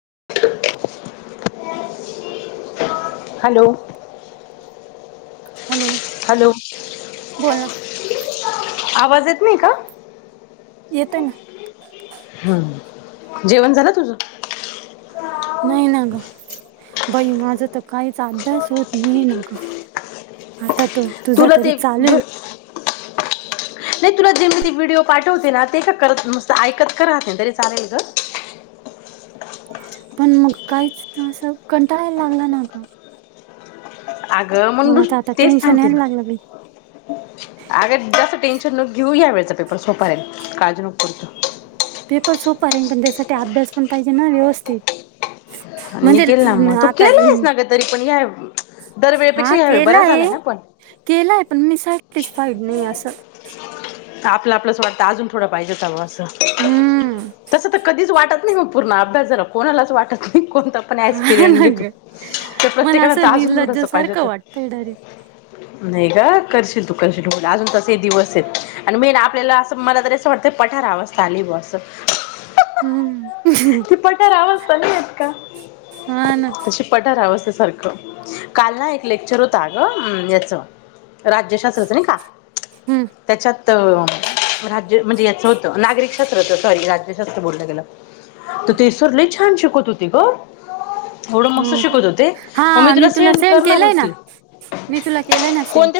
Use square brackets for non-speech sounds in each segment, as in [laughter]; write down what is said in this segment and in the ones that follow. [unintelligible] Hello hello hello आवाज य येत आहे ना जेवण झालं तुझ नाही ना ग बाई माझं तर काहीच अभ्यास होत नाही ना ग आता तो तुझा तुला तरी ते चालू [unintelligible] आहे नाही तुला जे मी ते व्हिडिओ पाठवते ना ते का करत नुसत ऐकत क राहते नाही तरी चालेल ग [inaudible] पण मग काहीच असं कंटाळायला लागला ना ग अगं मला म्हणुस तर आता तेच टेन्शन सांगते यायला ना लागलं बाई अग जास्त टेन्शन नको घेऊ या वेळचा पेपर सोपा हाय काळजी नको करू पेपर सोपं आहे पण त्यासाठी अभ्यास पण पाहिजे ना व्यवस्थित म्हणजे निघेल ना मग न तू आता केला आहेस न ना का तरी पण या दरवेळेपेक्षा हा यावेळी बरा केलाय झालाय ना पण केलाय पण मी सॅटिस्फाईड नाही असं [unintelligible] आपलं आपलंस वाटतं अजून थोडं पाहिजे हवं असं हम्म तसं तर कधीच वाटत नाही मग पूर्ण अभ्यास झाला कोणाला अस वाटत नाही कोणत पण हा क्सपिरियं ना घेतो ग तर मला प्रत्येकाला असं अजून निर्लज्ज थोडंस पाहिजे सारखं तर वाटतंय डायरेक्ट नाही ग करशील तू करशील तू अजून त हे दिवस आहेत आणि मेन आपल्याला असं मला त असं वाटतं ते पठारआवस्था आली बस हम्म ती पठारअवस्था नाहीं आली. हा ना. अवस्थे सारख. काल ना एक लेक्चर होत ग याच. राज्यशास्त्रचं नाही का हम्म त्याच्यात. म्हणजे याच होत नागरीक शास्त्र. राज्यशास्त्र बोलतात याला तर ते सर लई छान शिकवत होते. होते ग एवढं मस्त हा का? शिकत होते. मग मी तुला सेंड करणार होते ते. मी तुला केलय ना सेंड.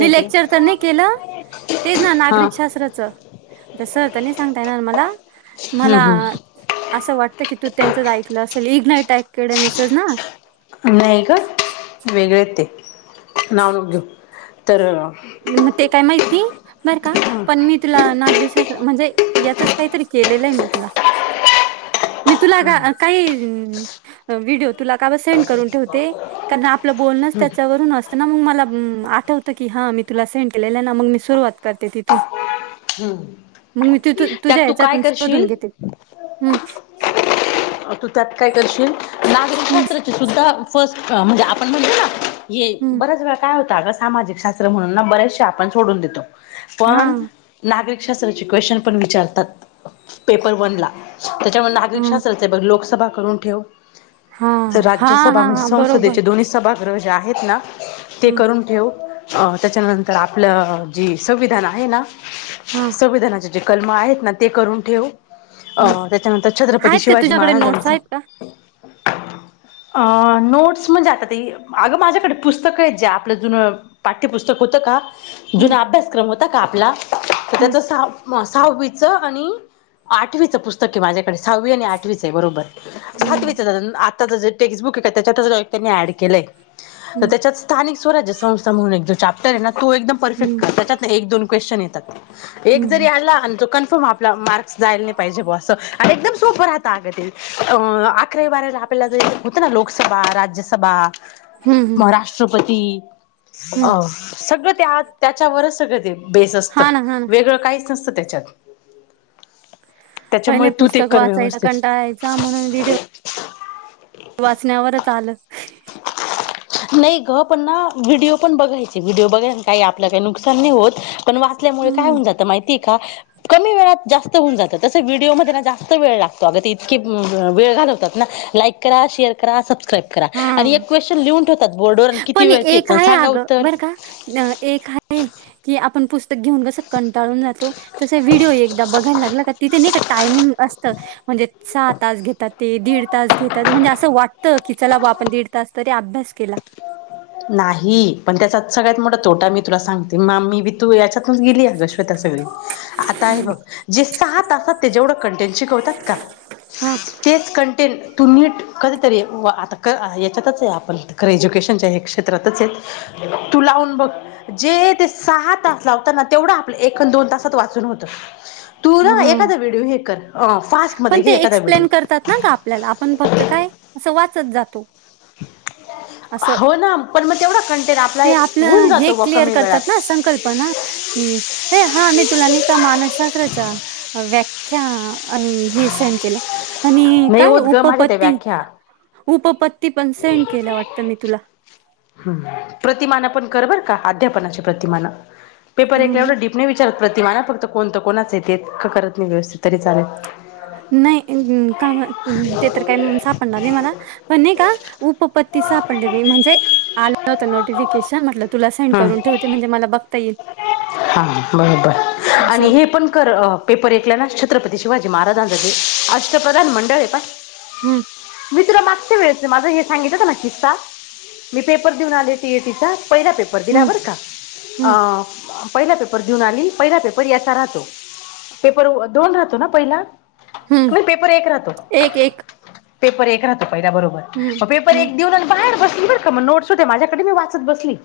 मी ते लेक्चर तर नाही केलं. तेच ना हा नागरिक शास्त्राचं. तसं आता नाही सांगता येणार मला. हम्म मला. हम्म असं वाटत की तू त्यांचाच ऐकलं असेल. इगनाईट अकॅडमीचं ना. नाही ग वेगळ आहे ते. नाव नको घेऊ. तर म ते काय माहिती. बरं का पण मी तुला नागरिकशास्त्र. म्हणजे याचच काहीतरी केलेलं आहे मी तुला. मी तुला आग काही. व्हिडिओ तुला काव सेंड करून ठेवते. कारण आपलं बोलनाच त्याच्यावरून असतं ना मग मला. मला आठवत की हा मी तुला सेंड केलेलं आहे ना. मग मी सुरवात करते तिथून. हम. मग मी तु तु- तुझ्या त्यात तू काय ह्याच्यातून शोधून करशील? घेते हम्म तू त्यात काय करशील? हम्म नागरिकशास्त्राची सुद्धा फस्ट अ म्हणजे आपण म्हटलं ना. हे हम्म बऱ्याच वेळा काय होत. आग सामाजिक शास्त्र म्हणून ना बरेशे आपण सोडून देतो. हा पण नागरिक शास्त्राची क्वेशंन पण विचारतात. पेपर बनला. त्याच्यामुळे नागरिक हा शास्त्रचे पण बघ लोकसभा करून ठेव. हा हा राज्यसभा हा म्हणजे हा बरोबर संसदेचे दोन्ही सभागृह जे आहेत. ना ते ह करून ठेव. अ त्याच्यानंतर आपलं जे संविधान आहे. ना हा संविधानाचे जे कलम आहेत. ना ते करून ठेव. अ ह त्याच्यानंतर छत्रपती आहेत का शिवाजी तुझ्याकडे नोट्स महाराजांचा. आहेत का अ नोट्स म्हणजे आता ते. अगं माझ्याकडे पुस्तकं आहेत जे आपलं जुन पाठ्यपुस्तक. होत का हम्म जूना अभ्यासक्रम होता का आपला. तर हम्म त्याचा सहावी. सहावीचं आणि आठवीचं पुस्तक आहे माझ्याकडे. सहावी आणि आठवीच आहे. बरोबर हम्म सातवीच जरा जे टेक्स्टबुक आहेत त्याच्यात त्यांनी ऍड केलंय. त हम्म त्याच्यात स्थानिक स्वराज्यसंस्था म्हणून एक जो चॅप्टर आहे. ना तो एकदम परफेक्ट हम्म कर त्याच्यात एक दोन क्वेशंन येतात. एक जरी हम्म आला अन्. कन्फर्म आपला मार्क्स जायला नाही पाहिजे. बुवा अस आणि एकदम सोप राहत आग ते. अकरावी बारावीला आपल्याला जे होतं ना. लोकसभा राज्यसभा. हम्म हम्म म राष्ट्रपती. अ हम्म. सगळं त्या त्याच्यावरच सगळं ते बेस असतं. हा ना हा ना वेगळं काहीच नसतं त्याच्यात. पहिले त्याच्यामुळे तू ते पुस्तक कर वाचायचा व्यवस्थित. कंटाळायचा म्हणून व्हिडिओ वाचण्यावरच आलं नाही ग पण ना व्हिडिओ पण बघायचे. व्हिडिओ बघाय काही आपलं काही नुकसान नाही होत. पण वाचल्यामुळे काय हम्म होऊन जातं माहितीय का? कमी वेळेत जास्त होऊन जात. तसं व्हिडिओमध्ये ना जास्त वेळ लागतो. अगं ते इतके वेळ घालवतात ना. लाईक करा, शेअर करा, सबस्क्राईब करा. करा आणि हा एक क्वेशन लिहून ठेवतात. बोर्डवर अन किती पण वेळ एक तेच आहे सांगा अगं उत्तर. बरं का न- एक की आपण पुस्तक. पुस्तक घेउन जसं कंटाळून जातो. तसं व्हडओ एकदा बघायला लागलं का तेथे नाहीका टायमिंग असत. म्हणजे सहा-तास घेतात. ते दीड तास घेतात. म्हणजे असं वाटतं. कि चला बुवा आपण दीडतास तरी अभ्यास. केला नाही. पण त्याचा सगळ्यात मोठा तोटा मी तुला सांगते मा मीबी. तु याचातूनच गेलीऐत ग श्वेता सगळी. आता हे बघं जे सहा तासात ते जेवढ कन्टेट शिकवतात. शिकवतात. हा का तेच कन्टेट. तू नीट कधीतरी व आता क याच्यातच आहे आपण तर एजुकेशनच्या एक क्षेत्रातच आहे तू लावून बघ जे ते सहा तास लावतात ना तेवढं आपलं एक अन दोन तासात वाचून होत. तू ना हा एखादा व्हिडिओ हे कर फास्टमध्ये पण ते घे एखादा व्हिडिओ एक्सप्लेन करतात. ना ग आपल्याला आपण फक्त काय असं वाचत जातो. असं होना. पण म तेवढा कन्टेट आपल्याला ते आपलं हे क्लिअर करतात ना संकल्पना की नाही हा मी तुला नाही का मानस शास्त्राच्या व्याख्या आणि हे सेन्ड केल, आणि ई नाही काय होत ग माझ्या त्या उपपत्ती. व्याख्या उपपत्ती पण सेंड केला वाटतं, मी तुला ह प्रतिमान पण कर बर का, अध्यापनाची प्रतिमान पेपर एकल्या म्हणलं, एवढं डीपने विचारत. प्रतिमा फक्त कोणतं कोणाच ते करत नाही व्यवस्थित तरी चालेल. नाही अन का ते तर काय सापडणार नाही मला. पण नाही का उपपती सापडले बाई म्हणजे आ हो नोटिफिकेशन म्हटल तुला सेंड हम्म करून ठेवते म्हणजे मला बघता येईल. हा बरोबर आणि असं. हे पण कर पेपर एक ला ना छत्रपती शिवाजी महाराजांच ते अष्टप्रधान मंडल ये पहाय हम्म मी तुला मागच्या वेळसचा माझं हे सांगितल होत ना किस्सा. मी पेपर देऊन आले सी ई टी चा पहिला पेपर दिला हं, बरं का हं, अ पहिला पेपर देऊन आली. पहिला पेपर याचा राहतो. पेपर दोन राहतो ना पहिला? हं. नाही पेपर एक राहतो. पेपर एक राहतो पहिल्या बरोबर हं, मग पेपर हं, एक देऊन आणि बाहेर बसलो बर का मग नोट्स होत्या माझ्याकडे मी वाचत बसली.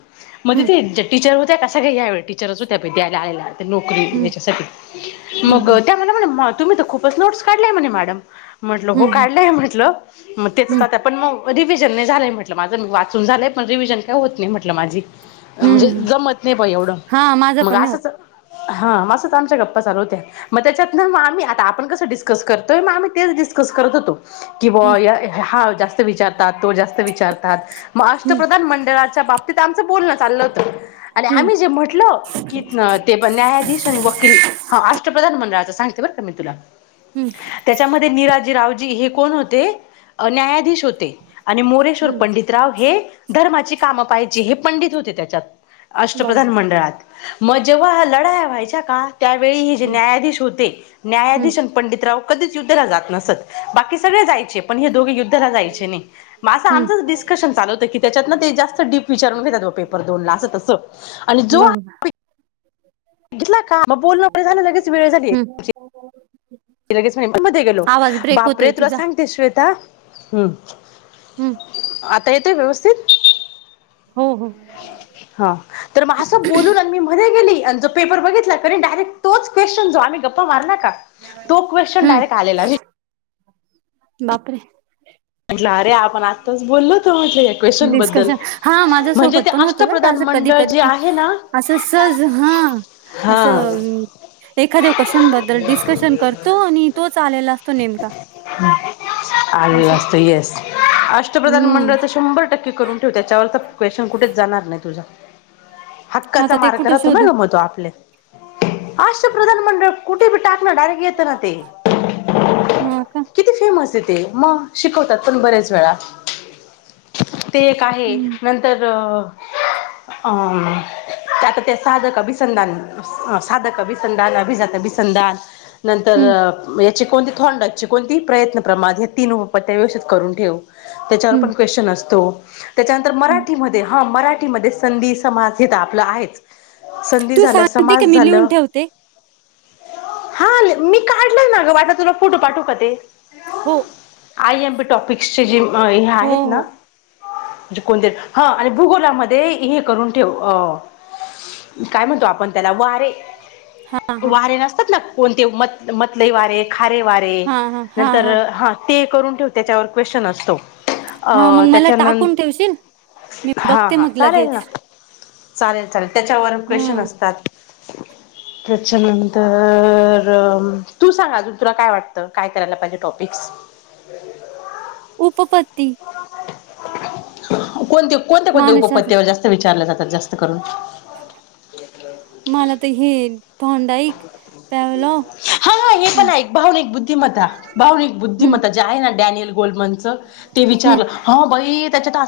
मग हं, तिथे त्या टीचर होत्या ना सगळे ह्या वेळ [unintelligible] टीचर टीचर च होत्या द्यायला आलेल्या नोकरी न हं, यांच्यासाठी हं, हं, मग हं, त्या मला म्हणल्या तुम्ही तर खूपच नोट्स काढल्याय म्हणे मॅडम म्हणलं हो हं. काढल्याय म्हटलं मग तेचच हं, आता पण रिव्हिजन नाही झालंय, म्हटलं माझं मी वाचून झालंय पण रिव्हिजन काय होत नाही म्हटलं माझी म्हणजे हं, हं. जमत नाही बाई एवढं. हा माझं मग पण नाही होत. असंच हा असच आमच्या गप्पा चालू होत्या, मग त्याच्यात ना मग आम्ही आता आपण कसं डिस्कस करतोय. मग आम्ही तेच डिस्क डिस्कस करत होतो की, हं, बॉ हा जास्त विचारतात, तो जास्त विचार विचारतात. हं, अष्टप्रधान मंडळाच्या बाबतीत आमचं बोलणं चाललं होत आणि हं, आम्हीे जे म्हट म्हटलो की, ते पण न्यायाधीश आणि वकील हा अष्टप्रधान मंडळाचं सांगते बरं का मी तुला हं, त्याच्यामध्ये निराजी रावजी हे कोण होते? न्यायाधीश होते आणि मोरेश्वर हं. पंडितराव हे धर्माची कामं पाहिजे हे पंडित होते त्याच्यात अष्टप्रधान बरोबर. मंडळात, मग जेव्हा लढाया व्हायच्या का त्यावेळी हे जे हं, न्यायाधीश होते हं, न्यायाधीश पंडितराव कधीच ड्युट्यांना जात नसंत. बाकी सगळे जायचे पण दोघे युद्ध युद्धांना जायचे नाही. मग हं. आमचं असच डिस्कशन चालू होत त्याच्यात डीप विचारून घेतात पेपर दोन ला आणि जो [inaudible] घेतला का? मग बोलणं झालं लगेच वेळ झाली हम्म लगेच [unintelligible] मध्ये गेलो ब्रेक बापरे होतोय तुला तुझा. सांगते, श्वेता हम् हम्म. आता येतोय व्यवस्थित. हो, हो. हा तर मग असं बोलून आणि मी मध्ये गेली. आणि जो पेपर बघितला. तरी डायरेक्ट तोच क्वेश्चन जो आम्ही गप्पा मारला का तो क्वेश्चन हं. डायरेट आलेला [unintelligible] बापरे. म्हटलं अरे आपण आत्ताच बोललो तो म्हटलं या क्वेश्चन बद्दल डिस्कशन हा माझ्या म्हणजे सोबत ते पण होत बरं का, अष्टप्रधान अस कधी. मंडळ जे कधी आहे ना [unintelligible] अस सहज हं. हा अस अ म एखाद्या क्वेशनबद्दल डिस्कशन करतो आणि तोच आलेला असतो नेमका. ह [unintelligible] आले असं. असत, ऐस [unintelligible] अष्टप्रधान हं. मंडळ तर शंभर टक्के करून तो त्याच्यावर तर क्वेशन कुठेच जाणार नाही. तुझा हक्काचा आता ते मार्ग कुठे राहतो. ना शोधू? गमतो आपले आष्टपधान म्हण कुठे बी टाकणं डायरेक्ट येतं ना. ते हां का. [unintelligible] किती फेमस आहे. ते मग शिकवतात पण बरेच वेळा. ते एक आहे. हं, नंतर अं अ म आता ते साधका वििसंदान साधकाभिसंदान अभिजात भिसंदान नंतर हं, याचे कोणती थोंडाचे कोणती प्रयत्न प्रमाद ह तीन उपपत्त्या व्यवस्थित करून ठेव त्याच्यावर हं, पण क्वेश्चन असतो त्याच्यानंतर हं. मराठीमध्ये हा मराठीमध्ये संधी समाज हेेत आपलं आहेच संधी तू झालं सांगते का समाज मी लिहून झालं ठेवते? हा मी काढलंय ना ग वाटला तुला फोटो पाठू का ते हो आय एम बी टॉपिक्सचे जे हे हो, आहेत ना हो. े कोणते हा आणि भूगोलामध्ये हे करून ठेव अ काय म्हणतो आपण त्याला वा े हा हा वारे नसतात ना कोणते मत मतलई वारे खारे वारे हा हा हा नंतर हा ते करून ठेव त्याच्यावर क्वेश्चन असतो हा अ मग मला टाकून ठेवशील मी त्याच्यानंत हा बघते हा मग चालेल लगेच ना चालेल चालेल त्याच्यावर हा क्वेश्चन असतात त्याच्यानंतर तू सांग अजून तुला काय वाटतं काय करायला पाहिजे टॉपिक्स हम् उपपत् कोणत्या कोणत्या कोणत्या मानसशास्त्र उपपत्त्यावर जास्त विचारल्या जातात जास्त करून मला तर हेन हा हे पण हम्म आहे भावनिक बुद्धिमत्ता भावनिक बुद्धिमत्ता हम्म ज निल ग विचारलं त्या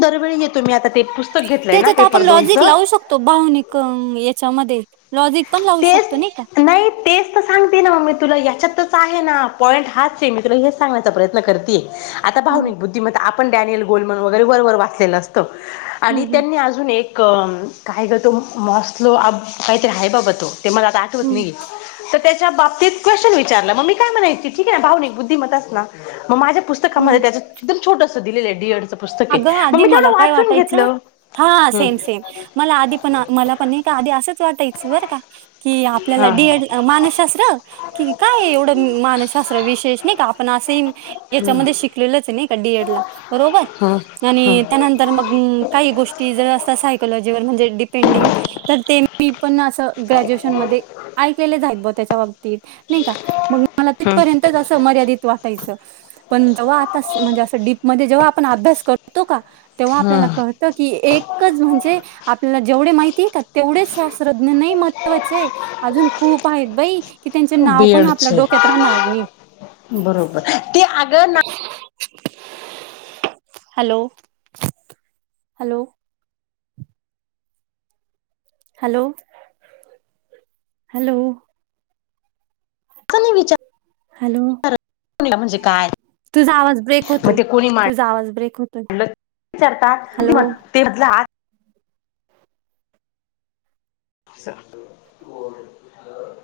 दरवेळी येतो मी आता ते पुस्तक घेतलंय ना त्याच्यात आपण पेपर लॉजिक दोनचं लावू शकतो भावनिक याच्यामध्ये लॉजिक पण लावू तेच शकतो नाही का नाही तेच सांगते ना मग मी तुला याच्यातच आहे ना पॉईंट हाच आहे मी तुला हेच सांगण्याचा प्रयत्न करतेे आता हम्म भावनिक बुद्धिमत् आपण डॅनियल गोलमन वगैरे वरवरर वाचलेलं असतं हम्म आणि हम्म त्यांनी अजून एक काय करतो मसलो काहीतरी आहे बाबा तेला आ आठवत हम्म नाही बाबतीत क्वे्न विचारलं मग म काय म्हणाय ठीक आहे ना भावनिक बुद्धमतच ना मग माझ्या हम्म पुस्तकामध्ये त्याचं एकदम छोटसं दिलेलं आहे डीअड अगं आधी मला काय वाटायचं हा हम्म सेम सेम मला आधी पण मला पण नाही का आधी असंच वाटायचं बरं का कि आपल्याला हा डीएड मानसशास्त्र कि काय एवढं मानसशास्त्र विशेष नाही का आपण अस हम्म याच्यामध्ये शिकलेलच आहे नाही का डीएड ला बरोबर हम्म हम्म आणि त्यानंतर मग काही गोष्टी जर असतात सायकोलॉजीवर म्हणजे डिपेंडिंग तर ते मी पण असं ग्रॅज्युएशन मध्ये आय केलेलं जा आहे ब त्याच्या बाबत नाही का मग मला हम्म तिथपर्यंतच असं मर्यादित वाटायचं पण जव्हा आता म्हणजे असं डीपमध्येध्ये जेव्हा अणे हम्म जे मातीात तेवढच नाही महत्वाचे अजून खूप आहेत बाई की त्यांचे नाव पण आपल्या बीएडचे डोक्यात राहणार नाही बरोबर ते अगं ना हॅलो. हॅलो. Hello hello. कनी विचार. हॅलो. ला म्हणजे काय. तुझा आवाज ब्रेक मग होतोय, ते कोणी मांडलं तुझा आवाज ब्रेक होतोय. विचारतात, म हॅलो ते मधलं हात [unintelligible]